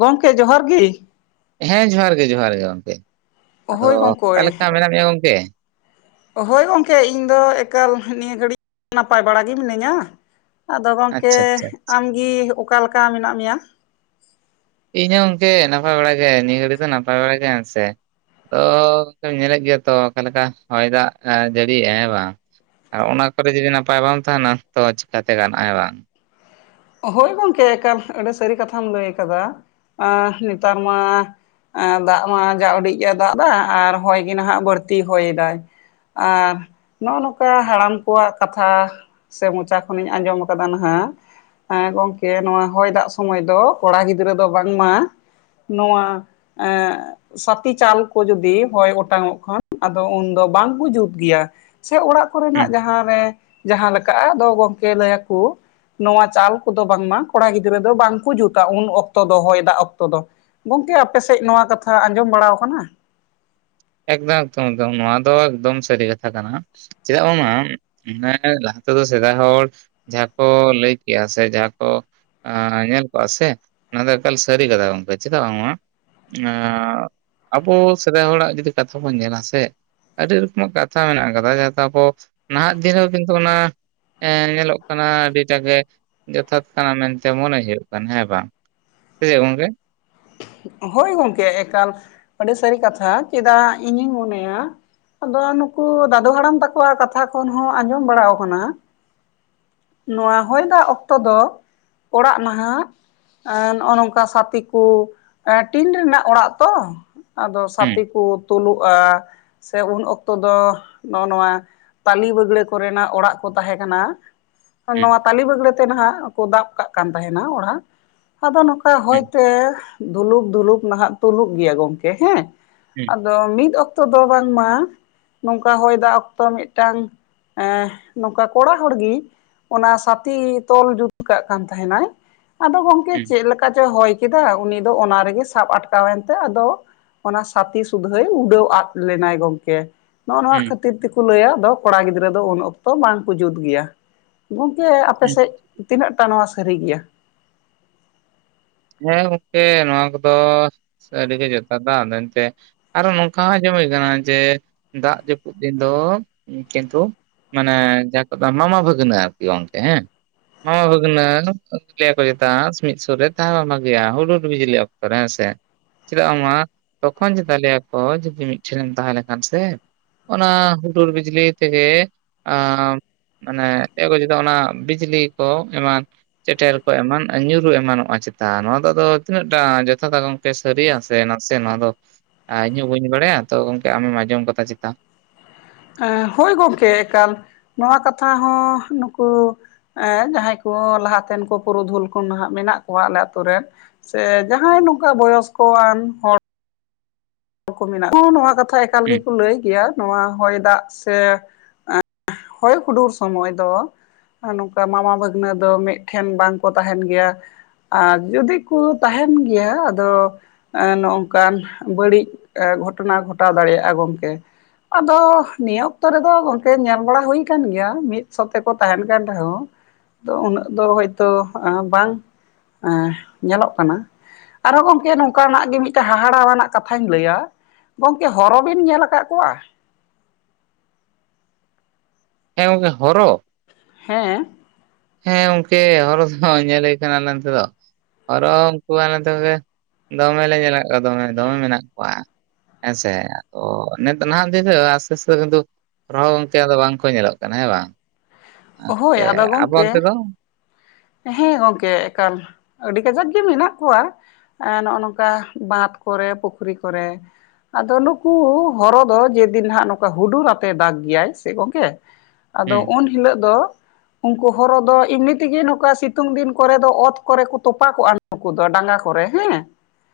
ᱜᱚᱝᱠᱮ ᱡᱚᱦᱟᱨ ᱜᱤ᱾ ᱦᱮᱸ ᱡᱚᱦᱟᱨ ᱜᱮ ᱡᱚᱦᱟᱨ ᱜᱮ ᱜᱚᱝᱠᱮ ᱟᱫᱚ ᱦᱳᱭ ᱚᱠᱟ ᱜᱚᱢᱠᱮ ᱞᱮᱠᱟ ᱢᱮᱱᱟᱜ ᱢᱮᱭᱟ ᱜᱚᱝᱠᱮ? ᱦᱳᱭ ᱜᱚᱝᱠᱮ ᱤᱧ ᱫᱚ ᱮᱠᱟᱞ ᱱᱤᱭᱟᱹ ᱜᱷᱟᱹᱲᱤᱡ ᱱᱟᱯᱟᱭ ᱵᱟᱲᱟ ᱜᱤ ᱢᱤᱱᱟᱹᱧᱟ᱾ ᱟᱫᱚ ᱜᱚᱝᱠᱮ ᱟᱪᱪᱷᱟ ᱟᱪᱪᱷᱟ ᱟᱢ ᱜᱤ ᱚᱠᱟ ᱞᱮᱠᱟ ᱢᱮᱱᱟᱜ ᱢᱤᱭᱟ? ᱤᱧ ᱦᱚᱸ ᱜᱚᱝᱠᱮ ᱱᱟᱯᱟᱭ ᱵᱟᱲᱟ ᱜᱮ ᱱᱤᱭᱟᱹ ᱜᱷᱟᱹᱲᱤᱡ ᱫᱚ ᱱᱟᱯᱟᱭ ᱵᱟᱲᱟ ᱜᱮ ᱦᱮᱸ ᱥᱮ᱾ ᱛᱚ ᱜᱚᱝᱠᱮ ᱧᱮᱞᱮᱫ ᱜᱮᱭᱟ ᱛᱚ ᱚᱠᱟ ᱞᱮᱠᱟ ᱦᱚᱭ ᱫᱟᱜᱽ ᱮ ᱡᱟᱹᱲᱤᱭᱮᱜ-ᱟᱭ ᱦᱮᱸ ᱵᱟᱝ᱾ ᱟᱨ ᱚᱱᱟ ᱠᱚᱨᱮ ᱡᱩᱫᱤ ᱱᱟᱯᱟᱭ ᱵᱟᱢ ᱛᱟᱦᱮᱱᱟ ᱛᱚ ᱪᱤᱠᱟ ᱛᱮ ᱜᱟᱱᱚᱜ-ᱟ ᱵᱟᱝ᱾ ᱦᱳᱭ ᱜᱚᱝᱠᱮ ᱮᱠᱟᱞ‌ ᱟᱹᱰᱤ ᱥᱟᱹᱨᱤ ᱠᱟᱛᱷᱟᱢ ᱞᱟᱹᱭ ᱠᱟᱫᱟ ᱟᱸ ᱱᱤᱛᱟᱨ ᱢᱟᱼᱼ ᱮᱸ ᱫᱟᱜ ᱢᱟ ᱡᱟ ᱩᱰᱤᱡ ᱮ ᱫᱟᱜ ᱫᱟ ᱟᱨ ᱦᱚᱭ ᱜᱤ ᱱᱟᱦᱟᱸᱜ ᱵᱟᱹᱲᱛᱤᱭ ᱦᱚᱭ ᱫᱟᱭ᱾ ᱟᱸᱨ ᱱᱚᱜ-ᱚ ᱱᱚᱝᱠᱟ ᱦᱟᱲᱟᱢ ᱠᱚᱣᱟᱜ ᱠᱟᱛᱷᱟᱼᱼ ᱥᱮ ᱢᱚᱪᱟ ᱠᱷᱚᱱᱤᱧ ᱟᱸᱡᱚᱢ ᱠᱟᱫᱟ ᱱᱟᱦᱟᱸᱜᱼᱼ ᱮᱸ ᱜᱚᱝᱠᱮ ᱱᱚᱣᱟ ᱦᱚᱭ ᱫᱟᱜ ᱥᱚᱢᱟᱹᱭ ᱫᱚ ᱠᱚᱲᱟ ᱜᱤᱫᱽᱨᱟᱹ ᱫᱚ ᱵᱟᱝ ᱢᱟᱼᱼ ᱱᱚᱣᱶ ᱮᱸᱜᱼᱼ ᱥᱟᱛᱤ ᱪᱟᱞ ᱠᱩ ᱡᱚᱫᱤ ᱦᱚᱭ ᱚᱴᱟᱝᱚᱜ ᱠᱷᱟᱱ ᱟᱫᱚ ᱩᱱᱫᱚ ᱵᱟᱝ ᱠᱩ ᱡᱩᱛ ᱜᱮᱭᱟ᱾ ᱥᱮ ᱚᱲᱟᱜ ᱠᱚᱨᱮ ᱦᱩᱸ ᱱᱟᱜ ᱡᱟᱦᱟᱸ ᱨᱮ ᱡᱟᱦᱟᱸ ᱞᱮᱠᱟᱜ-ᱟ ᱫᱚ ᱜᱚᱝᱠᱮ ᱞᱟᱹᱭᱟ ᱠᱩ ᱱᱚᱶᱟ ᱪᱟᱞᱼᱼ ᱠᱩᱫᱚ ᱵᱟᱝ ᱢᱟ ᱠᱚᱲᱟ ᱜᱤᱫᱽᱨᱟᱹ ᱫᱚ ᱵᱟᱝ ᱠᱩ ᱡᱩᱛᱟ ᱩᱱ ᱚᱠᱛᱚ ᱫᱚ ᱦᱚᱭ ᱫᱟᱜ ᱚᱠᱛᱚ ᱫᱚ᱾ ᱜᱚᱝᱠᱮ ᱟᱯᱮ ᱥᱮᱡ ᱱᱚᱶᱟ ᱠᱟᱛᱷᱟ ᱟᱸᱡᱚᱢ ᱵᱟᱲᱟᱣ ᱠᱟᱱᱟ? ᱮᱠᱫᱚᱢ ᱮᱠᱫᱚᱢ ᱮᱠᱫᱚᱢ ᱱᱚᱣᱟ ᱫᱚ ᱮᱠᱫᱚᱢ ᱥᱟᱹᱨᱤ ᱠᱟᱛᱷᱟ ᱠᱟᱱᱟ᱾ ᱪᱮᱫᱟᱜ ᱵᱟᱝᱢᱟ ᱢᱟᱱᱮ ᱞᱟᱦᱟ ᱛᱮᱫᱚ ᱥᱮᱫᱟᱭ ᱦᱚᱲ ᱡᱟᱦᱟᱸ ᱠᱚ ᱞᱟᱹᱭ ᱠᱮᱫᱟ ᱥᱮ ᱡᱟᱦᱟᱸ ᱠᱚ ᱧᱮᱞ ᱠᱚᱜᱼᱟ ᱥᱮ ᱚᱱᱟ ᱫᱚ ᱮᱠᱟᱞ ᱥᱟᱹᱨᱤ ᱠᱟᱛᱷᱟ᱾ ᱜᱚᱝᱠᱮ ᱪᱮᱫᱟᱜ ᱵᱟᱝᱢᱟ ᱮᱸ ᱟᱵᱚ ᱥᱮᱫᱟᱭ ᱦᱚᱲᱟᱜ ᱡᱩᱫᱤ ᱠᱟᱛᱷᱟ ᱵᱚᱱ ᱧᱮᱞᱟ ᱥᱮ ᱟᱹᱰᱤ ᱨᱚᱠᱚᱢᱟᱜ ᱠᱟᱛᱷᱟ ᱢᱮᱱᱟᱜ ᱠᱟᱫᱟ ᱡᱟᱦᱟᱸᱛᱮ ᱟᱵᱚ ᱱᱟᱦᱟᱜ ᱫᱤᱱ ᱨᱮ ᱠᱤᱱᱛᱩ ᱚᱱᱟ ᱮᱸ ᱧᱮᱞᱚᱜ ᱠᱟᱱᱟ ᱟᱹᱰᱤᱴᱟᱜ ᱜᱮ ᱡᱚᱛᱷᱟᱛ ᱠᱟᱱᱟ ᱢᱮᱱᱛᱮ ᱢᱚᱱᱮ ᱦᱩᱭᱩᱜ ᱠᱟᱱᱟ ᱦᱮᱸ ᱵᱟᱝ? ᱥᱮ ᱪᱮᱜ ᱜᱚᱝᱠᱮ? [unintelligible] ᱦᱳᱭ ᱜᱚᱝᱠᱮ ᱮᱠᱟᱞ ᱟᱹᱰᱤ ᱥᱟᱹᱨᱤ ᱠᱟᱛᱷᱟ ᱪᱮᱫᱟᱜ ᱤᱧᱤᱧ ᱢᱚᱱᱮᱭᱟ ᱟᱫᱚ ᱱᱩᱠᱩ ᱫᱟᱫᱩ ᱦᱟᱲᱟᱢ ᱛᱟᱠᱚᱣᱟᱜ ᱠᱟᱛᱷᱟ ᱠᱷᱚᱱ ᱦᱚᱸ ᱟᱸᱡᱚᱢ ᱵᱟᱲᱟᱮ ᱠᱟᱱᱟ ᱱᱚᱣᱟ ᱦᱚᱭ ᱫᱟᱜ ᱚᱠᱛᱚ ᱫᱚ ᱚᱲᱟᱜ ᱱᱟᱦᱟᱜ ᱱᱚᱜᱼᱚ ᱱᱚᱝᱠᱟ ᱥᱟᱛᱤ ᱠᱩ ᱮᱸ ᱴᱤᱱ ᱨᱮᱱᱟᱜ ᱚᱲᱟᱜ ᱛᱚ ᱟᱫᱚ ᱥᱟᱛᱤ ᱦᱩᱸ ᱠᱩ ᱛᱩᱞᱩᱜᱼᱟ᱾ ᱥᱮ ᱩᱱ ᱚᱠᱛᱚ ᱫᱚ ᱱᱚᱜᱼᱚ ᱱᱚᱣᱟ ᱛᱟᱞᱤ ᱵᱟᱹᱜᱲᱟᱹ ᱠᱚᱨᱮᱱᱟᱜ ᱚᱲᱟᱜ ᱠᱚ ᱛᱟᱦᱮᱸ ᱠᱟᱱᱟ᱾ ᱦᱩᱸ ᱱᱚᱣᱟ ᱛᱟᱞᱤ ᱵᱟᱹᱜᱽᱲᱟᱹ ᱛᱮ ᱱᱟᱦᱟᱜ ᱠᱚ ᱫᱟᱵ ᱠᱟᱜ ᱠᱟᱱ ᱛᱟᱦᱮᱱᱟ ᱚᱲᱟᱜ ᱟᱫᱚ ᱱᱚᱠᱟ ᱦᱩᱸ ᱦᱚᱭᱛᱮ ᱫᱷᱩᱞᱩᱯ ᱫᱷᱩᱞᱩᱯ ᱱᱟᱦᱟᱜ ᱛᱩᱞᱩᱜ ᱜᱮᱭᱟ ᱜᱚᱝᱠᱮ ᱦᱮᱸ᱾ ᱦᱩᱸ ᱟᱫᱚ ᱢᱤᱫ ᱚᱠᱛᱚ ᱫᱚ ᱵᱟᱝᱢᱟ ᱱᱚᱝᱠᱟ ᱦᱚᱭ ᱫᱟᱜ ᱚᱠᱛᱚ ᱢᱤᱜᱴᱟᱝ ᱮᱸ ᱱᱚᱝᱠᱟ ᱠᱚᱲᱟ ᱦᱚᱲ ᱜᱤ ᱚᱱᱟ ᱥᱟᱛᱤ ᱛᱚᱞ ᱡᱩᱫ ᱠᱟᱜ ᱠᱟᱱ ᱛᱟᱦᱮᱱᱟᱭ᱾ ᱟᱫᱚ ᱜᱚᱝᱠᱮ ᱦᱩᱸ ᱪᱮᱜ ᱞᱮᱠᱟ ᱪᱚ ᱦᱚᱭ ᱠᱮᱫᱟ ᱩᱱᱤ ᱫᱚ ᱚᱱᱟ ᱨᱮᱜᱮ ᱥᱟᱵ ᱟᱴᱠᱟᱣᱮᱱᱛᱮ ᱟᱫᱚ ᱚᱱᱟ ᱥᱟᱛᱤ ᱥᱩᱫᱷᱟᱹᱭ ᱩᱰᱟᱹᱣ ᱟᱫ ᱞᱮᱱᱟᱭ ᱜᱚᱢᱠᱮ᱾ ᱱᱚᱜᱼᱚ ᱱᱚᱣᱟ ᱦᱩᱸ ᱠᱷᱟᱹᱛᱤᱨ ᱛᱮᱠᱚ ᱞᱟᱹᱭᱟ ᱟᱫᱚ ᱠᱚᱲᱟ ᱜᱤᱫᱽᱨᱟᱹ ᱫᱚ ᱩᱱ ᱚᱠᱛᱚ ᱵᱟᱝᱠᱚ ᱡᱩᱛ ᱜᱮᱭᱟ᱾ ᱜᱚᱝᱠᱮ ᱦᱩᱸ ᱟᱯᱮᱥᱮᱜ ᱛᱤᱱᱟᱹᱜ ᱴᱟ ᱱᱚᱣᱟ ᱥᱟᱹᱨᱤ ᱜᱮᱭᱟ? ᱦᱮᱸ ᱜᱚᱝᱠᱮ ᱱᱚᱣᱟ ᱠᱚᱫᱚ ᱥᱟ. ᱨᱤ ᱜᱮ ᱡᱚᱛᱷᱟᱛᱟ ᱢᱮᱱᱛᱮ ᱟᱨᱚ ᱱᱚᱝᱠᱟ ᱟᱸᱡᱚᱢ ᱦᱩᱭ ᱠᱟᱱᱟ ᱡᱮ ᱫᱟᱜ ᱡᱟᱹᱯᱩᱫ ᱫᱤᱱ ᱫᱚ ᱠᱤᱱᱛᱩ ᱢᱟᱱᱮ ᱡᱟᱦᱟᱸ ᱠᱚ ᱫᱚ ᱢᱟᱢᱟ ᱵᱷᱟᱹᱜᱽᱱᱟᱹ ᱟᱨᱠᱤ ᱜᱚᱝᱠᱮ ᱦᱮᱸ᱾ ᱦᱚᱸ ᱵᱷᱟ. ᱜᱽᱱᱟᱹ ᱚᱱᱛᱮ ᱞᱟᱹᱭᱟ ᱠᱚ ᱪᱮᱫᱟᱜ ᱥᱤᱢᱤᱫ ᱥᱩᱨᱮᱛ ᱛᱟᱦᱮᱸ ᱵᱟᱝ ᱵᱷᱟᱜᱮᱭᱟ ᱦᱩᱰᱩᱨ ᱵᱤᱡᱽᱞᱤ ᱚᱠᱛᱚ ᱨᱮ ᱦᱮᱸ ᱥᱮ? ᱪᱮᱫᱟᱜ ᱵᱟᱝ ᱢᱟ ᱛᱚᱠᱷᱚᱱ ᱪᱮᱛᱟ ᱞᱮᱭᱟ ᱠᱷᱚᱡᱽ ᱡᱩᱫᱤ ᱢᱤᱫ ᱴᱷᱮᱱ ᱞᱟᱝ ᱛᱟᱦᱮᱸ ᱞᱮᱱᱠᱷᱟᱱ ᱥᱮ ᱚᱱᱟ ᱦᱩᱰᱩᱨ ᱵᱤᱡᱽᱞᱤ ᱛᱮᱜᱮ ᱟᱸ ᱢᱟᱱᱮ ᱪᱮᱫ ᱠᱚ ᱪᱮᱛᱟ ᱚᱱᱟ ᱵᱤᱡᱽᱞᱤ ᱠᱚ ᱮᱢᱟᱱ ᱪᱮᱴᱮᱨ ᱠᱚ ᱮᱢᱟᱱ ᱧᱩᱨᱩ ᱮᱢᱟᱱᱚᱜᱼᱟ ᱪᱮᱛ ᱛᱟ ᱱᱚᱣᱟ ᱫᱚ ᱟᱫᱚ ᱛᱤᱱᱟᱹᱜ ᱴᱟ ᱡᱚᱛᱷᱟᱛᱟ ᱜᱚᱝᱠᱮ ᱥᱟᱹᱨᱤᱭᱟ ᱥᱮ ᱱᱟᱥᱮ ᱱᱚᱣᱟ ᱫᱚ ᱟ ᱤᱧ ᱦᱚᱸ ᱵᱟᱹᱧ ᱵᱟᱲᱟᱭᱟ ᱛᱚ ᱜᱚᱝᱠᱮ ᱟᱢᱮᱢ ᱟᱸᱡᱚᱢ ᱠᱟᱫᱟ ᱪᱮᱛᱟ? ᱮᱸ ᱦᱳᱭ ᱜᱚᱝᱠᱮ ᱮᱠᱟᱞ ᱱᱚᱣᱟ ᱠᱟᱛᱷᱟ ᱦᱚᱸ ᱱᱩᱠᱩ ᱮᱸ ᱡᱟᱦᱟᱸᱭ ᱠᱚ ᱞᱟᱦᱟᱛᱮᱱ ᱠᱚ ᱯᱩᱨᱩᱫᱷᱩᱞ ᱠᱚ ᱱᱟᱦᱟᱜ ᱢᱮᱱᱟᱜ ᱠᱚᱣᱟ ᱟᱞᱮ ᱟᱛᱩ ᱨᱮᱱ᱾ ᱥᱮ ᱡᱟᱦᱟᱸᱭ ᱱᱚᱝᱠᱟ ᱵᱚᱭᱚᱥ ᱠᱚᱣᱟᱱ ᱦᱚᱲ ᱠᱚ ᱢᱮᱱᱟᱜ ᱠᱩ ᱱᱚᱣᱟ ᱠᱟᱛᱷᱟ ᱮᱠᱟᱞ ᱦᱩᱸ ᱜᱮᱠᱚ ᱞᱟᱹᱭ ᱜᱮᱭᱟ᱾ ᱱᱚᱣᱟ ᱦᱚᱭ ᱫᱟᱜ ᱥᱮ ᱮᱸ ᱦᱚᱭ ᱦᱩᱰᱩᱨ ᱥᱚᱢᱚᱭ ᱫᱚ ᱟ ᱱᱚᱝᱠᱟ ᱢᱟᱢᱟ ᱵᱷᱟᱹᱜᱽᱱᱟᱹ ᱫᱚ ᱢᱤᱫ ᱴᱷᱮᱱ ᱵᱟᱝᱠᱚ ᱛᱟᱦᱮᱱ ᱜᱮᱭᱟ᱾ ᱟᱨ ᱡᱩᱫᱤ ᱠᱩ ᱛᱟᱦᱮᱱ ᱜᱮᱭᱟ ᱟᱫᱚ ᱮᱸ ᱱᱚᱜᱼᱚᱠᱟᱱ ᱵᱟᱹᱲᱤᱡ ᱮ ᱜᱷᱚᱴᱚᱱᱟ ᱜᱷᱚᱴᱟᱣ ᱫᱟᱲᱮᱭᱟᱜᱼᱟ ᱜᱚᱝᱠᱮ᱾ ᱟᱫᱚ ᱱᱤᱭᱟᱹ ᱚᱠᱛᱚ ᱨᱮᱫᱚ ᱜᱚᱝᱠᱮ ᱧᱮᱞ ᱵᱟᱲᱟ ᱦᱩᱭ ᱠᱟᱱ ᱜᱮᱭᱟ ᱢᱤᱫ ᱥᱚᱛᱮᱠᱚ ᱛᱟᱦᱮᱱ ᱠᱟᱱ ᱨᱮᱦᱚᱸ ᱛᱚ ᱩᱱᱟᱹᱜ ᱫᱚ ᱦᱚᱭᱛᱚ ᱵᱟᱝ ᱮᱸ ᱧᱮᱞᱚᱜ ᱠᱟᱱᱟ ᱟᱨᱦᱚᱸ ᱜᱚᱝᱠᱮ ᱱᱚᱝᱠᱟᱱᱟᱜ ᱜᱮ ᱢᱤᱫ ᱴᱮᱱ ᱦᱟᱦᱟᱲᱟᱣᱟᱱᱟᱜ ᱠᱟᱛᱷᱟᱧ ᱞᱟᱹᱭᱟ ᱜᱚᱝᱠᱮ ᱦᱚᱨᱚ ᱵᱤᱱ ᱧᱮᱞ ᱟᱠᱟᱜ ᱠᱚᱣᱟ? ᱦᱮᱸ ᱜᱚᱝᱠᱮ ᱦᱚᱨᱚ᱾ ᱦᱮᱸ ᱦᱮᱸ ᱜᱚᱝᱠᱮ ᱦᱚᱨᱚ ᱫᱚ ᱧᱮᱞ ᱦᱩᱭᱩᱜ ᱠᱟᱱᱟ ᱟᱞᱮ ᱚᱱᱛᱮ ᱫᱚ᱾ ᱦᱚᱨᱚ ᱩᱱᱠᱩᱣᱟᱜ ᱱᱟ. ᱛᱩ ᱥᱮᱫ ᱫᱚᱢᱮ ᱞᱮ ᱧᱮᱞ ᱟᱠᱟᱫᱟ ᱠᱚᱣᱟ ᱫᱚᱢᱮᱼᱫᱚᱢᱮ ᱢᱮᱱᱟᱜ ᱠᱚᱣᱟ᱾ ᱦᱮᱸᱥᱮ ᱟᱫᱚ ᱱᱤᱛ ᱦᱟᱸᱜ ᱫᱷᱤᱨᱟ‌ᱹᱜᱼᱟ ᱥᱮᱥᱮᱫ ᱫᱩᱜᱽ ᱦᱚᱨᱚ ᱜᱚᱝᱠᱮ ᱟᱫᱚ ᱵᱟᱝ ᱠᱚ ᱧᱮᱞᱚᱜ ᱠᱟᱱᱟ ᱦᱮᱸ ᱵᱟᱝ ᱦᱳᱭ ᱟᱫᱚ ᱟᱵᱚ ᱚᱱᱛᱮ ᱜᱚᱝᱠᱮ ᱫᱚ ᱦᱮᱸ ᱜᱚᱝᱠᱮ ᱮᱠᱟᱞ ᱟᱹᱰᱤ ᱠᱟᱡᱟᱠ ᱜᱮ ᱢᱮᱱᱟᱜ ᱠᱚᱣᱟ ᱮᱸ ᱱᱚᱜᱼᱚ ᱱᱚᱝᱠᱟ ᱵᱟᱸᱫ ᱠᱚᱨᱮ ᱯᱩᱠᱷᱨᱤ ᱠᱚᱨᱮ ᱟᱫᱚ ᱱᱩᱠᱩ ᱦᱚᱨᱚ ᱫᱚ ᱡᱮᱫᱤᱱ ᱦᱟᱸᱜ ᱱᱚᱝᱠᱟ ᱦᱩᱰᱩᱨ ᱟᱛᱮ ᱫᱟᱜᱽ ᱜᱮᱭᱟᱭ ᱥᱮ ᱜᱚᱝᱠᱮ [unintelligible] ᱟᱫᱚ ᱩᱱ ᱦᱤᱞᱚᱜ ᱫᱚ ᱩᱱᱠᱩ ᱦᱚᱨᱚ ᱫᱚ ᱮᱢᱱᱤ ᱛᱮᱜᱮ ᱱᱚᱝᱠᱟ ᱥᱤᱛᱩᱝ ᱫᱤᱱ ᱠᱚᱨᱮ ᱫᱚ ᱚᱛ ᱠᱚᱨᱮ ᱠᱚ ᱛᱚᱯᱟ ᱠᱚᱜᱼᱟ᱾ ᱱᱩᱠᱩ ᱫᱚ ᱰᱟᱸᱜᱟ ᱠᱚᱨᱮ ᱦᱮᱸ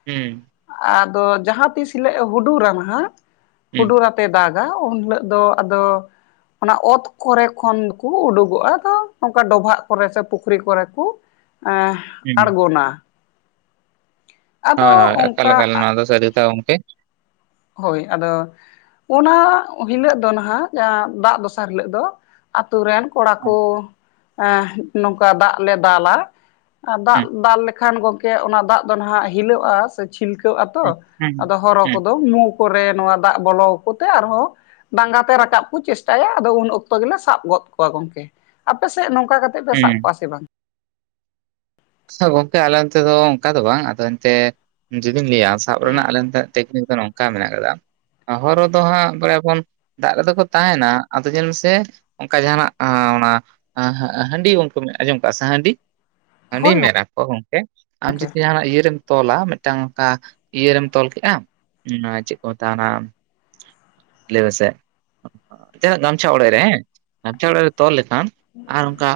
ᱦᱮᱸ ᱟᱫᱚ ᱡᱟᱦᱟᱸ ᱛᱤᱥ ᱦᱤᱞᱚᱜ ᱮ ᱦᱩᱰᱩᱨᱟᱱ ᱦᱟᱸᱜ ᱦᱩᱸ ᱦᱩᱰᱩᱨ ᱫᱟᱜᱟ ᱩᱱ ᱦᱤᱞᱚᱜ ᱫᱚ ᱟᱫᱚ ᱚᱱᱟ ᱚᱛ ᱠᱚᱨᱮ ᱠᱷᱚᱱ ᱠᱚ ᱩᱰᱩᱠᱚᱜᱼᱟ ᱟᱫᱚ ᱱᱚᱝᱠᱟ ᱰᱚᱵᱷᱟᱜ ᱠᱚᱨᱮ ᱥᱮ ᱯᱩᱠᱷᱨᱤ ᱠᱚᱨᱮ ᱠᱚ ᱦᱩᱸ ᱟᱲᱜᱚᱱᱟ ᱦᱳᱭ ᱦᱳᱭ ᱚᱱᱠᱟ ᱮᱠᱟᱞᱼᱮᱠᱟᱞ ᱱᱚᱣᱟ ᱫᱚ ᱥᱟᱹᱨᱤ ᱛᱮ ᱜᱚᱢᱠᱮ ᱦᱳᱭ ᱟᱫᱚ ᱚᱱᱟ ᱦᱤᱞᱚᱜ ᱫᱚ ᱱᱟᱦᱟᱜ ᱡᱟᱦᱟᱸ ᱫᱟᱜ ᱫᱚᱥᱟᱨ ᱦᱤᱞᱚᱜ ᱫᱚ ᱟᱛᱩ ᱨᱮᱱ ᱠᱚᱲᱟ ᱠᱚ ᱮᱸ ᱱᱚᱝᱠᱟ ᱫᱟᱜ ᱞᱮ ᱫᱟᱞᱟ ᱟᱨ ᱫᱟᱜ ᱦᱩᱸ ᱫᱟᱞ ᱞᱮᱠᱷᱟᱱ ᱜᱚᱢᱠᱮ ᱚᱱᱟ ᱫᱟᱜ ᱫᱚ ᱱᱟᱦᱟᱜ ᱦᱤᱞᱟᱹᱜᱼᱟ ᱪᱷᱤᱞᱠᱟᱹᱣ ᱟᱛᱚ ᱦᱩᱸ ᱦᱩᱸ ᱟᱫᱚ ᱦᱚᱨᱚ ᱦᱩᱸ ᱠᱚᱫᱚ ᱢᱩ ᱠᱚᱨᱮ ᱱᱚᱣᱟ ᱫᱟᱜ ᱵᱚᱞᱚ ᱟᱠᱚᱛᱮ ᱟᱨᱦᱚᱸ ᱰᱟᱸᱜᱟᱛᱮ ᱨᱟᱠᱟᱵ ᱠᱚ ᱪᱮᱥᱴᱟᱭᱟ ᱟᱫᱚ ᱩᱱ ᱚᱠᱛᱚ ᱜᱮᱞᱮ ᱥᱟᱵ ᱜᱚᱫ ᱠᱚᱣᱟ ᱜᱚᱝᱠᱮ ᱟᱯᱮᱥᱮᱫ ᱱᱚᱝᱠᱟ ᱠᱟᱛᱮ ᱯᱮ ᱥᱟᱵ ᱦᱩᱸ ᱠᱚᱣᱟ ᱥᱮ ᱵᱟᱝ? [unintelligible] ᱜᱚᱝᱠᱮ ᱟᱞᱮ ᱚᱱᱛᱮ ᱫᱚ ᱚᱱᱠᱟ ᱫᱚ ᱵᱟᱝ ᱟᱫᱚ ᱮᱱᱛᱮ ᱡᱩᱫᱤᱧ ᱞᱟᱹᱭᱟ ᱥᱟᱵ ᱨᱮᱱᱟᱜ ᱟᱞᱮ ᱱᱚᱱᱛᱮ ᱴᱮᱠᱱᱤᱠ ᱫᱚ ᱱᱚᱝᱠᱟ ᱢᱮᱱᱟᱜ ᱟᱠᱟᱫᱟ ᱦᱚᱨᱚ ᱫᱚ ᱦᱟᱸᱜ ᱵᱟᱲᱟᱭ ᱟᱵᱚᱱ ᱫᱟᱜ ᱨᱮᱫᱚ ᱠᱚ ᱛᱟᱦᱮᱱᱟ ᱟᱫᱚ ᱪᱮᱞ ᱢᱮᱥᱮ ᱚᱱᱠᱟ ᱡᱟᱦᱟᱱᱟᱜ ᱚᱱᱟ ᱦᱟᱹᱸ ᱦᱟᱹᱸ ᱦᱟᱹᱸᱰᱤ ᱜᱚᱢᱠᱮᱢ ᱟᱸᱡᱚᱢ ᱠᱟᱜᱼᱟ ᱥᱮ ᱦᱟᱺᱰᱤ ᱦᱟᱺ ᱦᱳᱭ ᱢᱮᱨᱟ ᱠᱚ ᱜᱚᱢᱠᱮ ᱟᱢ ᱜᱚᱝᱠᱮ ᱡᱩᱫᱤ ᱦᱟᱱᱮ ᱤᱭᱟᱹᱨᱮᱢ ᱛᱚᱞᱟ ᱢᱤᱫᱴᱟᱝ ᱚᱱᱠᱟ ᱤᱭᱟᱹ ᱨᱮᱢ ᱛᱚᱞ ᱠᱮᱜᱼᱟ ᱪᱮᱫ ᱠᱚ ᱢᱮᱛᱟᱜᱼᱟ ᱚᱱᱟ [unintelligible] ᱥᱮ ᱪᱮᱫᱟᱜ ᱜᱟᱢᱪᱷᱟ ᱚᱲᱮᱡ ᱦᱮᱸ ᱜᱟᱢᱪᱷᱟ ᱚᱲᱮᱡ ᱛᱳᱞ ᱞᱮ [unintelligible] ᱟᱨ ᱚᱱᱠᱟ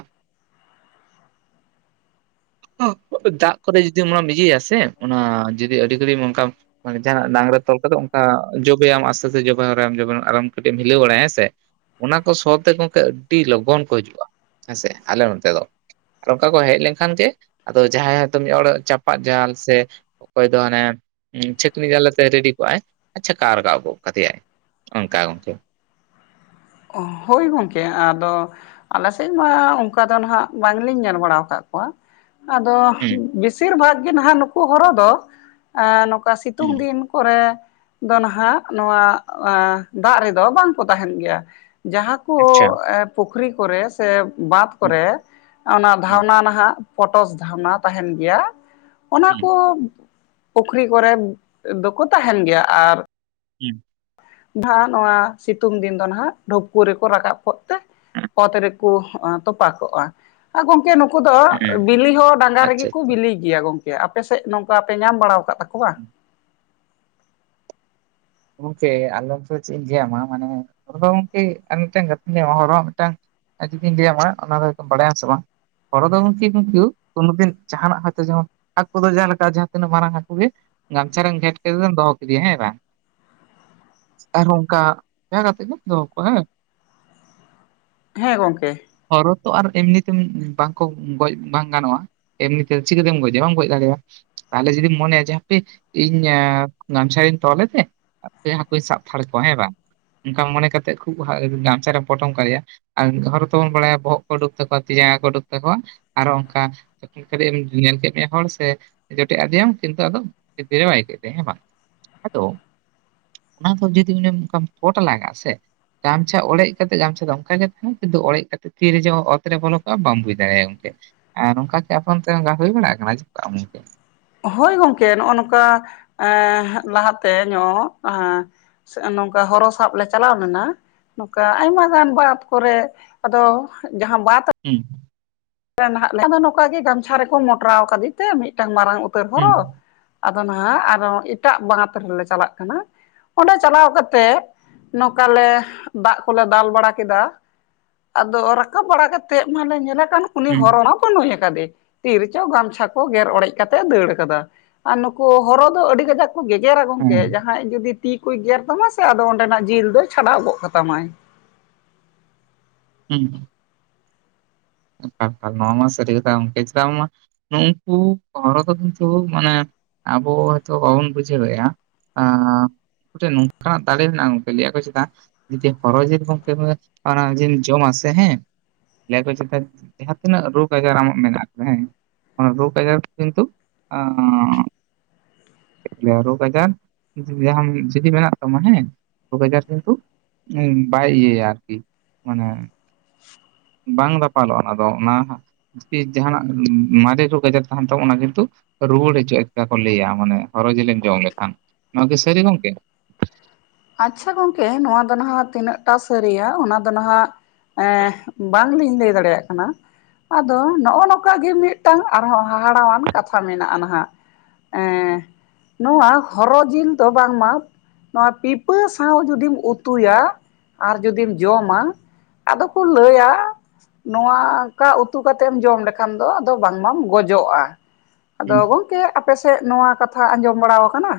[unintelligible] ᱫᱟᱜ ᱠᱚᱨᱮ ᱡᱩᱫᱤ ᱚᱱᱟᱢ ᱤᱭᱟᱹᱭᱟ ᱥᱮ ᱚᱱᱟ ᱡᱩᱫᱤ ᱟᱹᱰᱤ ᱜᱷᱟᱹᱲᱤ ᱚᱱᱠᱟᱢ ᱢᱟᱱᱮ ᱱᱮᱛᱟᱨᱟᱜ ᱰᱟᱝᱨᱟ ᱛᱚᱞ ᱠᱟᱫᱚ ᱚᱱᱠᱟ ᱡᱚᱵᱮᱭᱟᱢ ᱟᱥᱛᱮ ᱟᱥᱛᱮ ᱡᱚᱵᱮ ᱦᱚᱨᱟᱭᱟᱢ ᱟᱨᱦᱚ ᱠᱟᱹᱴᱤᱡ ᱮᱢ ᱦᱤᱞᱟᱹᱣ ᱵᱟᱲᱟᱭᱟ ᱦᱮᱸ ᱥᱮ ᱚᱱᱟ ᱠᱚ ᱥᱚ ᱛᱮ ᱜᱚᱢᱠᱮ ᱟᱹᱰᱤ ᱞᱚᱜᱚᱱ ᱠᱚ ᱦᱤᱡᱩᱜᱼᱟ ᱦᱮᱸᱥᱮ ᱟᱞᱮ ᱱᱚᱛᱮ ᱫᱚ ᱚᱱᱠᱟ ᱠᱚ ᱦᱮᱡ ᱞᱮᱱᱠᱷᱟᱱ ᱜᱮ ᱟᱫᱚ ᱡᱟᱦᱟᱸᱭ ᱦᱚᱛᱚ ᱢᱤᱫ ᱦᱚᱲ ᱪᱟᱯᱟᱫ ᱡᱟᱞ ᱥᱮ ᱚᱠᱚᱭ ᱫᱚ ᱦᱟᱱᱮ ᱪᱷᱟᱹᱠᱱᱤ ᱡᱟᱞ ᱟᱛᱮᱜ ᱨᱮᱰᱤ ᱠᱚᱜᱼᱟᱭ ᱟᱨ ᱪᱷᱟᱠᱟᱣ ᱨᱟᱠᱟᱵ ᱜᱚᱜ ᱠᱟᱫᱮᱭᱟᱭ ᱚᱱᱠᱟ ᱜᱚᱢᱠᱮ ᱦᱳᱭ ᱜᱚᱢᱠᱮ ᱟᱫᱚ ᱟᱞᱮ ᱥᱮᱫ ᱢᱟ ᱚᱱᱠᱟ ᱫᱚ ᱱᱟᱦᱟᱜ ᱵᱟᱝᱞᱤᱧ ᱧᱮᱞ ᱵᱟᱲᱟ ᱠᱟᱫ ᱠᱚᱣᱟ ᱟᱫᱚ ᱦᱩᱸ ᱵᱮᱥᱤᱨ ᱵᱷᱟᱜᱽ ᱜᱮ ᱱᱟᱦᱟᱜ ᱱᱩᱠᱩ ᱦᱚᱨᱚ ᱫᱚ ᱟᱸ ᱱᱚᱝᱠᱟ ᱦᱩᱸ ᱥᱤᱛᱩᱝ ᱫᱤᱱ ᱠᱚᱨᱮ ᱫᱚ ᱱᱟᱦᱟᱜ ᱱᱚᱣᱟ [inaudible] ᱫᱟᱜ ᱨᱮᱫᱚ ᱵᱟᱝᱠᱚ ᱛᱟᱦᱮᱱ ᱜᱮᱭᱟ ᱡᱟᱦᱟ ᱠᱩ ᱟᱪᱪᱷᱟ [unintelligible] ᱯᱩᱠᱷᱨᱤ ᱠᱚᱨᱮ ᱥᱮ ᱵᱟᱫᱽ ᱦᱩᱸ ᱠᱚᱨᱮ ᱚᱱᱟ ᱦᱩᱸ ᱫᱷᱟᱣᱱᱟ ᱱᱟᱦᱟᱜ ᱯᱚᱴᱚᱥ ᱫᱷᱟᱣᱱᱟ ᱛᱟᱦᱮᱱ ᱜᱮᱭᱟ ᱚᱱᱟ ᱦᱩᱸ ᱠᱚ ᱯᱩᱠᱷᱨᱤ ᱠᱚᱨᱮ ᱫᱚᱠᱚ ᱛᱟᱦᱮᱱ ᱜᱮᱭᱟ ᱟᱨ [inaudible] ᱫᱷᱟᱸ ᱱᱚᱶᱟ ᱥᱤᱛᱩᱝ ᱫᱤᱱ ᱫᱚ ᱱᱟᱦᱟᱜ ᱰᱷᱩᱯᱠᱩ ᱨᱮᱠᱚ ᱨᱟᱠᱟᱵ ᱠᱚᱜ ᱛᱮ ᱚᱛ ᱨᱮᱠᱚ [unintelligible] ᱛᱚᱯᱟ ᱠᱚᱜᱼᱟ ᱟᱨ ᱜᱚᱝᱠᱮ ᱱᱩᱠᱩ ᱫᱚ ᱦᱩᱸ ᱵᱤᱞᱤ ᱦᱚᱸ ᱰᱟᱸᱜᱟ ᱨᱮᱜᱮ ᱟᱪᱪᱷᱟ ᱠᱚ ᱟᱪᱪᱷᱟ ᱵᱤᱞᱤ ᱤᱭᱟ ᱜᱚᱝᱠᱮ ᱟᱯᱮᱥᱮᱫ ᱱᱚᱝᱠᱟ ᱯᱮ ᱧᱟᱢ ᱵᱟᱲᱟᱣ ᱠᱟᱫ ᱛᱟᱠᱚᱣᱟ ᱜᱚᱢᱠᱮ ᱟᱞᱚᱯ ᱪᱮᱫ ᱤᱧ ᱞᱟᱹᱭ ᱟᱢᱟ ᱢᱟᱱᱮ ᱱᱚᱰᱮ ᱫᱚ ᱜᱚᱝᱠᱮ ᱟᱨ ᱢᱤᱫᱴᱟᱝ ᱜᱟᱛᱮ [unintelligible] ᱦᱚᱲ ᱦᱚᱸ ᱢᱤᱫᱴᱟᱝ ᱨᱮ ᱡᱩᱫᱤᱧ ᱞᱟᱹᱭ ᱟᱢᱟ ᱚᱱᱟ ᱫᱚ ᱦᱚᱭᱛᱚᱢ ᱵᱟᱲᱟᱭᱟᱢ ᱥᱮ ᱵᱟᱝ [unintelligible] ᱫᱚ ᱜᱚᱢᱠᱮ ᱠᱤᱱᱛᱩ [unintelligible] ᱫᱤᱱ ᱡᱟᱦᱟᱱᱟᱜ ᱦᱚᱭᱛᱚ ᱡᱮᱢᱚᱱ ᱦᱟᱹᱠᱩ ᱫᱚ ᱡᱟᱦᱟᱸ ᱞᱮᱠᱟ ᱡᱟᱦᱟᱸ ᱛᱤᱱᱟᱹᱜ ᱢᱟᱨᱟᱝ ᱦᱟᱹᱠᱩ ᱜᱮ ᱜᱟᱢᱪᱷᱟ ᱨᱮᱢ ᱜᱷᱮᱴ ᱠᱮᱫᱮᱛᱮᱢ ᱫᱚᱦᱚ ᱠᱮᱫᱮᱭᱟ ᱦᱮᱸ ᱵᱟᱝ ᱟᱨ ᱚᱱᱠᱟ ᱡᱟᱸᱦᱟ ᱠᱟᱛᱮᱜ ᱜᱮᱢ ᱫᱚᱦᱚ ᱠᱚᱣᱟ ᱦᱮᱸ ᱦᱮᱸ ᱜᱚᱢᱠᱮ ᱦᱚᱨᱚ ᱛᱚ ᱟᱨ ᱮᱢᱱᱤ ᱛᱮ ᱵᱟᱠᱚ ᱜᱚᱡ ᱵᱟᱝ ᱜᱟᱱᱚᱜᱼᱟ ᱮᱢᱱᱤ ᱛᱮ ᱪᱤᱠᱟᱹᱛᱮᱢ ᱜᱚᱡᱮ ᱵᱟᱢ ᱜᱚᱡ ᱫᱟᱲᱮᱭᱟ ᱭᱟ ᱛᱟᱦᱚ ᱞᱮ ᱡᱩᱚᱫᱤ ᱢᱚᱱᱮᱭᱟ ᱡᱮ ᱦᱟᱯᱮ ᱤᱧ ᱜᱟᱢᱪᱷᱟ ᱛᱚᱞ [unintelligible] ᱮᱫᱮ ᱦᱟᱯᱮ ᱦᱟᱹᱠᱩᱭ ᱥᱟᱵᱛᱷᱟᱲ ᱠᱚᱣᱟ ᱦᱮᱸ ᱵᱟᱝ ᱚᱱᱠᱟ ᱢᱚᱱᱮ ᱠᱟᱛᱮᱜ ᱠᱷᱩᱵ ᱜᱟᱢᱪᱷᱟ ᱨᱮ ᱯᱚᱴᱚᱢ ᱠᱟᱫᱮᱭᱟᱭ ᱟᱨ ᱦᱚᱨᱚ ᱛᱚᱵᱚᱱ ᱵᱟᱲᱟᱭᱟ ᱵᱚᱦᱚᱜ ᱠᱚ ᱩᱰᱩᱠ ᱛᱟᱠᱚᱣᱟ ᱛᱤ ᱡᱟᱸᱜᱟ ᱠᱚ ᱩᱰᱩᱠ ᱛᱟᱠᱚᱣᱟ ᱟᱨᱦᱚᱸ ᱚᱱᱠᱟ [unintelligible] ᱮᱢ ᱧᱮᱞ ᱠᱮᱫ ᱛᱟᱭᱟ ᱦᱚᱲ ᱥᱮ ᱡᱚᱴᱮᱫ ᱟᱫᱮᱭᱟᱢ ᱠᱤᱱᱛᱩ ᱟᱫᱚ [unintelligible] ᱵᱟᱭ [unintelligible] ᱦᱮᱸ ᱵᱟᱝ [inaudible] ᱚᱱᱟ ᱠᱚ ᱡᱩᱫᱤ ᱩᱱᱤ ᱚᱱᱠᱟᱢ ᱯᱚᱴ ᱞᱟᱜᱟᱜ ᱟ ᱥᱮ ᱜᱟᱢᱪᱷᱟ ᱚᱲᱮᱡ ᱠᱟᱛᱮᱜ ᱜᱟᱢᱪᱷᱟ ᱫᱚ ᱚᱱᱠᱟ ᱜᱮ ᱛᱟᱦᱮᱱᱟ ᱠᱤᱱᱛᱩ ᱚᱲᱮᱡ ᱠᱟᱛᱮᱜ ᱛᱤᱨᱮ ᱡᱮ ᱚᱛ ᱨᱮ ᱵᱚᱞᱚ ᱠᱚᱜᱼᱟ ᱵᱟᱢ ᱰᱩᱡᱽ ᱫᱟᱲᱮᱭᱟᱭᱼᱟ ᱮᱱᱛᱮ ᱟᱨ ᱱᱚᱝᱠᱟ ᱜᱮ ᱟᱯᱮ ᱚᱱᱛᱮ ᱚᱱᱠᱟ ᱦᱩᱭ ᱵᱟᱲᱟ ᱠᱟᱱᱟ ᱪᱮ ᱵᱟᱝ ᱜᱚᱢᱠᱮ ᱦᱳᱭ ᱜᱚᱢᱠᱮ ᱱᱚᱜᱼᱚ ᱱᱚᱝᱠᱟ ᱮᱸ ᱞᱟᱦᱟᱛᱮ ᱧᱚᱜ [unintelligible] ᱱᱚᱝᱠᱟ ᱦᱚᱨᱚ ᱥᱟᱵ ᱞᱮ ᱪᱟᱞᱟᱣ ᱞᱮᱱᱟ ᱱᱚᱝᱠᱟ ᱟᱭᱢᱟ ᱜᱟᱱ ᱵᱟᱫ ᱠᱚᱨᱮ ᱟᱫᱚ ᱡᱟᱦᱟᱸ ᱵᱟᱫ ᱦᱮᱸ ᱱᱟᱦᱟᱜ ᱞᱮ ᱟᱫᱚ ᱱᱚᱝᱠᱟ ᱜᱮ ᱜᱟᱢᱪᱷᱟ ᱨᱮᱠᱚ ᱢᱚᱴᱨᱟᱣ ᱠᱟᱫᱮ ᱛᱮ ᱢᱤᱫᱴᱟᱝ ᱢᱟᱨᱟᱝ ᱩᱛᱟᱹᱨ ᱦᱩᱸ ᱦᱚᱨᱚᱜ ᱟᱫᱚ ᱱᱟᱦᱟᱜ ᱟᱨᱚ ᱮᱴᱟᱜ ᱵᱟᱸᱫᱷ ᱨᱮᱞᱮ ᱪᱟᱞᱟᱜ ᱠᱟᱱᱟ᱾ ᱚᱸᱰᱮ ᱪᱟᱞᱟᱣ ᱠᱟᱛᱮᱜ ᱱᱚᱝᱠᱟ ᱞᱮ ᱫᱟᱜ ᱠᱚᱞᱮ ᱫᱟᱞ ᱵᱟᱲᱟ ᱠᱮᱫᱟ᱾ ᱟᱫᱚ ᱨᱟᱠᱟᱵ ᱵᱟᱲᱟ ᱠᱟᱛᱮᱫ ᱢᱟᱞᱮ ᱧᱮᱞᱮ ᱠᱟᱱ ᱩᱱᱤ ᱦᱩᱸ ᱦᱚᱨᱚᱲᱟ᱾ ᱱᱩᱭ ᱟᱠᱟᱫᱮ ᱛᱤᱨ ᱪᱚ ᱜᱟᱢᱪᱷᱟ ᱠᱚ ᱜᱮᱨ ᱚᱲᱮᱡ ᱠᱟᱛᱮ ᱫᱟᱹᱲ ᱟᱠᱟᱫᱟ᱾ ᱟᱨ ᱱᱩᱠᱩ ᱦᱚᱨᱚ ᱫᱚ ᱟᱹᱰᱤ ᱠᱟᱡᱟᱠ ᱜᱮᱜᱨᱟ ᱦᱮᱸ ᱜᱚᱝᱠᱮ ᱡᱟᱦᱟᱸᱭ ᱡᱩᱫᱤ ᱛᱤ ᱠᱚᱭ ᱜᱮᱨ ᱛᱟᱢᱟ ᱥᱮ ᱟᱫᱚ ᱚᱸᱰᱮᱱᱟᱜ ᱡᱤᱞ ᱫᱚᱭ ᱪᱷᱟᱰᱟᱣ ᱜᱚᱫ ᱠᱟᱛᱟᱢᱟᱭ ᱦᱮᱸ ᱱᱚᱣᱟ ᱢᱟ ᱥᱟᱹᱨᱤ ᱠᱟᱛᱷᱟ ᱜᱚᱝᱠᱮ ᱪᱮᱫᱟᱜ ᱢᱟ ᱩᱱᱠᱩ ᱦᱚᱨ ᱫᱚ ᱠᱤᱱᱛᱩ ᱢᱟᱱᱮ ᱟᱵᱚ ᱦᱚᱭᱛᱳ ᱵᱟᱵᱚᱱ ᱵᱩᱡᱷᱟᱹᱣ ᱮᱜ-ᱟ᱾ ᱮᱱ ᱱᱚᱝᱠᱟᱱᱟᱜ ᱫᱟᱲᱮ ᱢᱮᱱᱟᱜ-ᱟ ᱞᱟᱹᱭᱟ ᱠᱚ ᱪᱮᱫᱟᱜ ᱡᱩᱫᱤ ᱦᱚᱨᱚ ᱡᱮᱞ [unintelligible] ᱡᱚᱢ ᱟᱥᱮ ᱦᱮᱸ ᱞᱟ. ᱭ ᱟᱠᱚ ᱡᱮ ᱡᱟᱦᱟᱸ ᱛᱤᱱᱟᱹᱜ ᱨᱳᱜᱽ ᱟᱡᱟᱨ ᱟᱢᱟᱜ ᱢᱮᱱᱟᱜᱫᱟ ᱦᱮᱸ ᱢᱟᱱᱮ ᱨᱳᱜ ᱟᱡᱟᱨ ᱠᱤᱱᱛᱩ ᱟ ᱪᱮᱫᱭᱟ ᱨᱳᱜᱽ ᱟᱡᱟᱨ ᱡᱟᱦ ᱡᱩᱫᱤ ᱢᱮᱱᱟᱜ ᱛᱟᱢᱟ ᱦᱮᱸ ᱨᱳᱜᱽ ᱟᱡᱟᱨ ᱠᱤᱱᱛᱩ ᱵᱟᱭ ᱤᱭᱟ. ᱭᱟ ᱟᱨᱠᱤ ᱢᱟᱱᱮ ᱵᱟᱝ ᱫᱟᱯᱟᱞᱚᱜ-ᱟ ᱚᱱᱟ ᱫᱚ ᱚᱱᱟ ᱡᱟᱦᱟᱱᱟᱜ ᱢᱟᱨᱮ ᱨᱚᱜᱽ ᱟᱡᱟᱨ ᱛᱟᱦᱮᱱ ᱛᱟᱵ ᱚᱱᱟ ᱠᱤᱱᱛᱩ ᱨᱩᱣᱟᱹᱲ ᱦᱚᱪᱚᱜ ᱪᱠᱟ ᱠᱚ ᱞᱟᱹᱭᱟ ᱢᱟᱱᱮ ᱦᱚᱨᱚ ᱡᱤᱞᱮᱢ ᱡᱚᱢ ᱞᱮᱠᱷᱟᱱ ᱱᱚᱣᱟ ᱠᱤ ᱥᱟᱹᱨᱤ ᱜᱚᱝᱠᱮ ᱟᱪᱪᱷᱟ ᱜᱚᱝᱠᱮ ᱱᱚᱣᱟ ᱫᱚ ᱱᱟᱦᱟᱜ ᱛᱤᱱᱟᱹᱜ ᱴᱟ ᱥᱟᱹᱨᱤᱭᱟ ᱚᱱᱟ ᱫᱚ ᱱᱟᱦᱟᱜ ᱮ ᱵᱟᱫ ᱵᱟᱝ ᱜᱮᱞᱤᱧ ᱞᱟᱹᱭ ᱫᱟᱲᱮᱭᱟᱜ ᱠᱟᱱᱟ᱾ ᱟᱫᱚ ᱱᱚᱜ-ᱚ ᱱᱚᱝᱠᱟ ᱜᱮ ᱢᱤᱫᱴᱟᱝ ᱟᱨᱦᱚᱸ ᱦᱟᱦᱟᱲᱟᱣᱟᱱ ᱠᱟᱛᱷᱟ ᱢᱮᱱᱟᱜ-ᱟ ᱱᱟᱦᱟᱜ᱾ ᱱᱚᱣᱟ ᱦᱚᱨᱚ ᱡᱤᱞ ᱫᱚ ᱵᱟᱝᱢᱟ ᱱᱚᱣᱟ ᱯᱤᱯ ᱩᱨᱟᱹ ᱥᱟᱶ ᱡᱩᱫᱤᱢ ᱩᱛᱩᱭᱟ ᱟᱨ ᱡᱩᱫᱤᱢ ᱡᱚᱢᱟ ᱟᱫᱚ ᱠᱚ ᱞᱟᱹᱭᱟ ᱱᱚᱠᱟ ᱩᱛᱩ ᱠᱟᱛᱮᱢ ᱡᱚᱢ ᱞᱮᱠᱷᱟᱱ ᱫᱚ ᱟᱫᱚ ᱵᱟᱝ ᱢᱟᱢ ᱜᱚᱡᱚᱜ-ᱟ᱾ ᱟᱫᱚ ᱜᱚᱝᱠᱮ ᱟᱯᱮᱥᱮᱫ ᱱᱚᱣᱟ ᱠᱟᱛᱷᱟ ᱟᱸᱡᱚᱢ ᱵᱟᱲᱟ ᱟᱠᱟᱱᱟ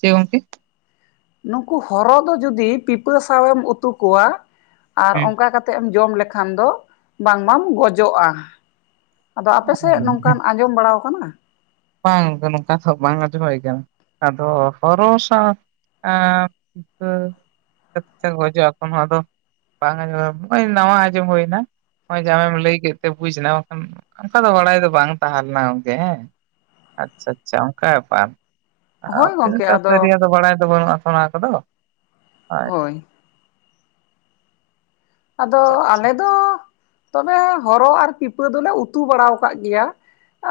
ᱪᱮ ᱜᱚᱝᱠᱮ ᱱᱩᱠᱩ ᱦᱚᱨᱚ ᱫᱚ ᱡᱩᱫᱤ ᱯᱤᱯᱟᱹ ᱥᱟᱶᱮᱢ ᱩᱛᱩ ᱠᱚᱣᱟ ᱟᱨ ᱚᱱᱠᱟ ᱠᱟᱛᱮ ᱠᱟᱛᱮᱮᱫ ᱮᱢ ᱡᱚᱢ ᱞᱮᱠᱷᱟᱱ ᱫᱚ ᱵᱟᱝ ᱵᱟᱢ ᱜᱚᱡᱚᱜ-ᱟ᱾ ᱟᱫᱚ ᱚ ᱟᱯᱮᱥᱮᱫ ᱱᱚᱝᱠᱟᱱ ᱟᱸᱡᱚᱢ ᱵᱟᱲᱟ ᱟᱠᱟᱱᱟ? ᱵᱟᱝ ᱜᱚᱝᱠᱮ ᱱᱚᱝᱠᱟ ᱫᱚ ᱵᱟᱝ ᱟᱸᱡᱚᱢ ᱦᱩᱭ ᱠᱟᱱᱟ ᱟᱫᱚ ᱦᱚᱨ ᱥᱟᱶ ᱮᱸ [unintelligible] ᱜᱚᱡᱚᱜ-ᱟ ᱠᱚ ᱱᱚᱣᱟ ᱫᱚ ᱵᱟᱝ ᱟᱸᱡᱚᱢ ᱦᱚᱜ-ᱚᱭ ᱱᱟᱣᱟ ᱟᱸᱡᱚᱢ ᱦᱩᱭᱱᱟ᱾ ᱱᱚᱜ-ᱚᱭ ᱡᱮ ᱟᱢᱮᱢ ᱞᱟᱹᱭ ᱠᱮᱜ ᱛᱮ ᱵᱩᱡᱽᱱᱟ ᱵᱟᱠᱷᱟᱱ ᱚᱝᱠᱟ ᱫᱚ ᱵᱟᱲᱟᱭ ᱫᱚ ᱵᱟᱝ ᱛᱟᱦᱮᱸ ᱞᱮᱱᱟ ᱜᱚᱝᱠᱮ ᱦᱮᱸ᱾ ᱟᱪᱷᱟ ᱟᱪᱷᱟ ᱚᱝᱠᱟ ᱵᱮᱯᱟᱨ ᱦᱳᱭ ᱛᱤᱱᱟᱹᱜ ᱜᱚᱝᱠᱮ ᱴᱟ ᱟᱫᱚ ᱥᱟᱹᱨᱤᱭᱟ ᱫᱚ ᱵᱟᱲᱟᱭ ᱫᱚ ᱵᱟᱹᱱᱩᱜ-ᱟ᱾ ᱚᱱᱟ ᱠᱚᱫᱚ ᱦᱳᱭ ᱟᱫᱚ ᱟᱞᱮ ᱫᱚ ᱛᱚᱵᱮ ᱦᱚᱨᱚ ᱟᱨ ᱯᱤᱯᱟᱹ ᱫᱚᱞᱮ ᱩᱛᱩ ᱵᱟᱲᱟᱣ ᱠᱟᱜ ᱜᱮᱭᱟ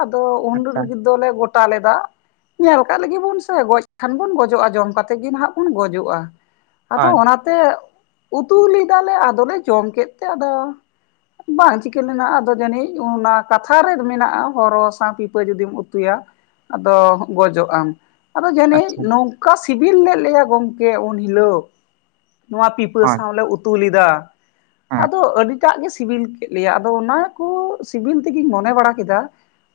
ᱟᱫᱚ ᱩᱱ ᱨᱤᱜ ᱫᱚᱞᱮ ᱜᱚᱴᱟ ᱞᱮᱫᱟ ᱧᱮᱞ ᱠᱟᱜ ᱞᱮᱜᱮᱵᱚᱱ ᱥᱮ ᱜᱚᱡ ᱠᱷᱟᱱ ᱵᱚᱱ ᱜᱚᱡᱚᱜ-ᱟ ᱡᱚᱢ ᱠᱟᱛᱮ ᱜᱮ ᱱᱟᱦᱟᱜ ᱵᱚᱱ ᱜᱚᱡᱚᱜ-ᱟ᱾ ᱟᱫᱚ ᱚᱱᱟᱛᱮ ᱩᱛᱩ ᱞᱮᱫᱟᱞᱮ ᱟᱫᱚᱞᱮ ᱡᱚᱢ ᱠᱮᱫ ᱛᱮ ᱟᱫᱚ ᱵᱟᱝ ᱪᱤᱠᱟᱹ ᱞᱮᱱᱟ ᱟᱫᱚ ᱡᱟᱹᱱᱤᱡ ᱚᱱᱟ ᱠᱟᱛᱷᱟ ᱨᱮ ᱢᱮᱱᱟᱜ-ᱟ ᱦᱚᱨᱚ ᱥᱟᱶ ᱯᱤᱯᱟᱹ ᱡᱩᱫᱤᱢ ᱩᱛᱩᱭᱟ ᱟᱫᱚ ᱜᱚᱡᱚᱜ ᱟᱢ᱾ ᱟᱫᱚ ᱡᱟᱹᱱᱤᱡ ᱟᱪᱪᱷᱟ ᱱᱚᱝᱠᱟ ᱥᱤᱵᱤᱞ ᱞᱮᱜ ᱞᱮᱭᱟ ᱜᱚᱝᱠᱮ ᱩᱱ ᱦᱤᱞᱳᱜ ᱱᱚᱣᱟ ᱯᱤᱯ ᱯᱟᱹ ᱦᱳᱭ, ᱥᱟᱶᱞᱮ ᱩᱛᱩ ᱞᱮᱫᱟ᱾ ᱦᱮᱸ, ᱟᱫᱚ ᱟᱹᱰᱤᱴᱟᱜ ᱜᱮ ᱥᱤᱵᱤᱞ ᱠᱮᱜ ᱞᱮᱭᱟ ᱟᱫᱚ ᱚᱱᱟ ᱠᱚ ᱥᱤᱵᱤᱞ ᱛᱮᱜᱤᱧ ᱢᱚᱱᱮ ᱵᱟᱲᱟ ᱠᱮᱫᱟ᱾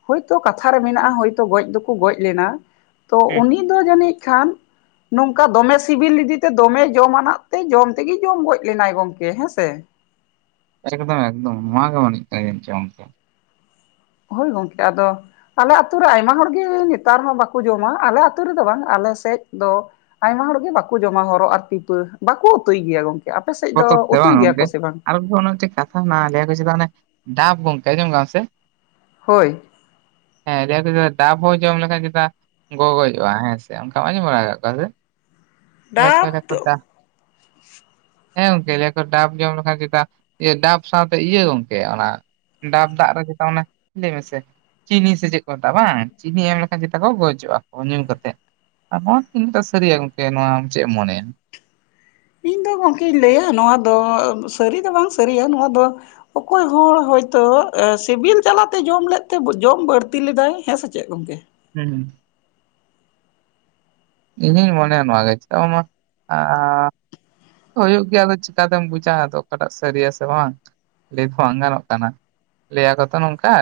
ᱦᱳᱭᱛᱚ ᱠᱟᱛᱷᱟ ᱨᱮ ᱢᱮᱱᱟᱜ-ᱟ ᱦᱳᱭᱛᱚ ᱜᱚᱡ ᱫᱚᱠᱚ ᱜᱚᱡ ᱞᱮᱱᱟ ᱛᱚ ᱦᱮᱸ, ᱩᱱᱤ ᱫᱚ ᱡᱟᱹᱱᱤᱡ ᱠᱷᱟᱱ ᱱᱚᱝᱠᱟ ᱫᱚᱢᱮ ᱥᱤᱵᱤᱞ ᱞᱤᱫᱤᱛᱮ ᱫᱚᱢᱮ ᱡᱚᱢᱟᱱᱟᱜ ᱛᱮ ᱡᱚᱢ ᱛᱮᱜᱮ ᱡᱚᱢ ᱜᱚᱡ ᱞᱮᱱᱟᱭ ᱜᱚᱝᱠᱮ ᱦᱮᱸᱥ ᱛᱮ ᱮᱠᱫᱚᱢ ᱮᱠᱫᱚᱢ ᱱᱚᱣᱟ ᱜᱮ ᱢᱚᱱᱮ ᱦᱩᱭᱩᱜ ᱠᱟᱱᱟ ᱡᱟᱹᱱᱤᱡ ᱪᱚᱝ ᱜᱚᱝᱠᱮ᱾ ᱦᱳᱭ ᱜᱚᱝᱠᱮ ᱟᱫᱚ ᱟᱞᱮ ᱟᱹᱛᱩ ᱨᱮ ᱟᱭᱢᱟ ᱦᱚᱲᱜᱮ ᱱᱮᱛᱟᱨ ᱦᱚᱸ ᱵᱟᱠᱚ ᱡᱚᱢᱟ᱾ ᱟᱞᱮ ᱟᱹᱛᱩ ᱨᱮᱫᱚ ᱵᱟᱝ ᱟᱞᱮ ᱥᱮᱜ ᱫᱚ ᱟᱭᱢᱟ ᱦᱚᱲᱜᱮ ᱵᱟᱠᱚ ᱡᱚᱢᱟ ᱦᱚᱨᱚ ᱟᱨ ᱯᱤᱯᱟᱹ ᱵᱟᱠᱚ ᱩᱛᱩᱭ ᱜᱮᱭᱟ ᱜᱚᱝ ᱵᱚᱛᱚᱨ ᱛᱮ ᱵᱟᱝ ᱜᱚᱝᱠᱮ ᱟᱨ [unintelligible] ᱠᱟᱛᱷᱟ ᱦᱮᱱᱟᱜᱼᱟ ᱞᱟᱹᱭᱟᱠᱚ ᱪᱮᱛᱟ ᱢᱟᱱᱮ ᱰᱟᱵ ᱜᱚᱝᱠᱮ ᱟᱸᱡᱚᱢ ᱠᱟᱜᱼᱟ ᱥᱮ? ᱦᱳᱭ ᱦᱮᱸ ᱞᱟᱹᱭᱟ ᱠᱚ ᱪᱮᱛᱟ ᱰᱟᱵ ᱦᱚᱸ ᱡᱚᱢ ᱞᱮᱠᱷᱟᱡ ᱪᱮᱛᱟ ᱜᱚᱜᱚᱡ ᱼᱟ ᱦᱮᱸ ᱥᱮ ᱚᱝᱠᱟᱢ ᱟᱸᱡᱚᱢ ᱵᱟᱲᱟ ᱠᱟᱜ ᱠᱚᱣᱟ ᱰᱟᱵ ᱫᱚ ᱥᱮ ᱦᱮᱸ ᱜᱚᱝᱠᱮ ᱞᱟᱹᱭᱟᱠᱚ ᱰᱟᱵ ᱡᱚᱢ ᱞᱮᱠᱷᱟᱱ ᱪᱮᱛᱟ ᱰᱟᱵ ᱥᱟᱶᱛᱮ ᱤᱭᱟᱹ ᱜᱚᱝᱠᱮ ᱚᱱᱟ ᱰᱟᱵ ᱫᱟᱜ ᱨᱮ ᱪᱮᱛᱟ ᱚᱱᱟ ᱞᱟᱹᱭ ᱢᱮᱥᱮ ᱪᱤᱱᱤ ᱥᱮ ᱪᱮᱜ ᱠᱚ ᱢᱮᱛᱟᱜᱼᱟ ᱵᱟᱝ ᱪᱤᱱᱤ ᱮᱢ ᱞᱮᱠᱷᱟᱱ ᱪᱮᱛᱟ ᱠᱚ ᱜᱚᱡᱚᱜᱼᱟ ᱠᱚ ᱧᱩ ᱠᱟᱛᱮᱜ᱾ ᱟᱨ ᱱᱚᱣᱟ ᱛᱤᱱᱟᱹᱜᱴᱟ ᱥᱟᱹᱨᱤᱭᱟ ᱜᱚᱝᱠᱮ ᱱᱚᱣᱟ ᱟᱢ ᱪᱮᱜ ᱮᱢ ᱢᱚᱱᱮᱭᱟ? ᱤᱧ ᱫᱚ ᱜᱚᱢᱠᱮᱧ ᱞᱟᱹᱭᱟ ᱱᱚᱣᱟ ᱫᱚ ᱥᱟᱹᱨᱤ ᱫᱚ ᱵᱟᱝ ᱥᱟᱹᱨᱤᱭᱟ ᱱᱚᱣᱟ ᱫᱚ ᱚᱠᱚᱭ ᱦᱚᱲ ᱦᱚᱭᱛᱚ ᱮ ᱥᱤᱵᱤᱞ ᱡᱟᱞᱟᱛᱮ ᱡᱚᱢ ᱞᱮᱜ ᱛᱮ ᱡᱚᱢ ᱵᱟᱹᱲᱛᱤ ᱞᱮᱫᱟᱭ ᱦᱮᱸ ᱥᱮ ᱪᱮᱫ ᱜᱚᱝᱠᱮ? ᱦᱩᱸ ᱤᱧᱦᱩᱧ ᱢᱚᱱᱮᱭᱟ ᱱᱚᱣᱟ ᱪᱮᱫᱟᱜ ᱵᱟᱝᱢᱟ ᱟᱻ ᱦᱩᱭᱩᱜ ᱜᱮᱭᱟ ᱟᱫᱚ ᱪᱤᱠᱟᱛᱮᱢ ᱵᱩᱡᱟ ᱟᱫᱚ ᱚᱠᱟᱴᱟᱜ ᱥᱟᱹᱨᱤᱭᱟ ᱥᱮ ᱵᱟᱝ᱾ ᱞᱟᱹᱭ ᱫᱚ ᱵᱟᱝ ᱜᱟᱱᱚᱜ ᱠᱟᱱᱟ ᱞᱟᱹᱭᱟᱠᱚ ᱛᱚ ᱱᱚᱝᱠᱟ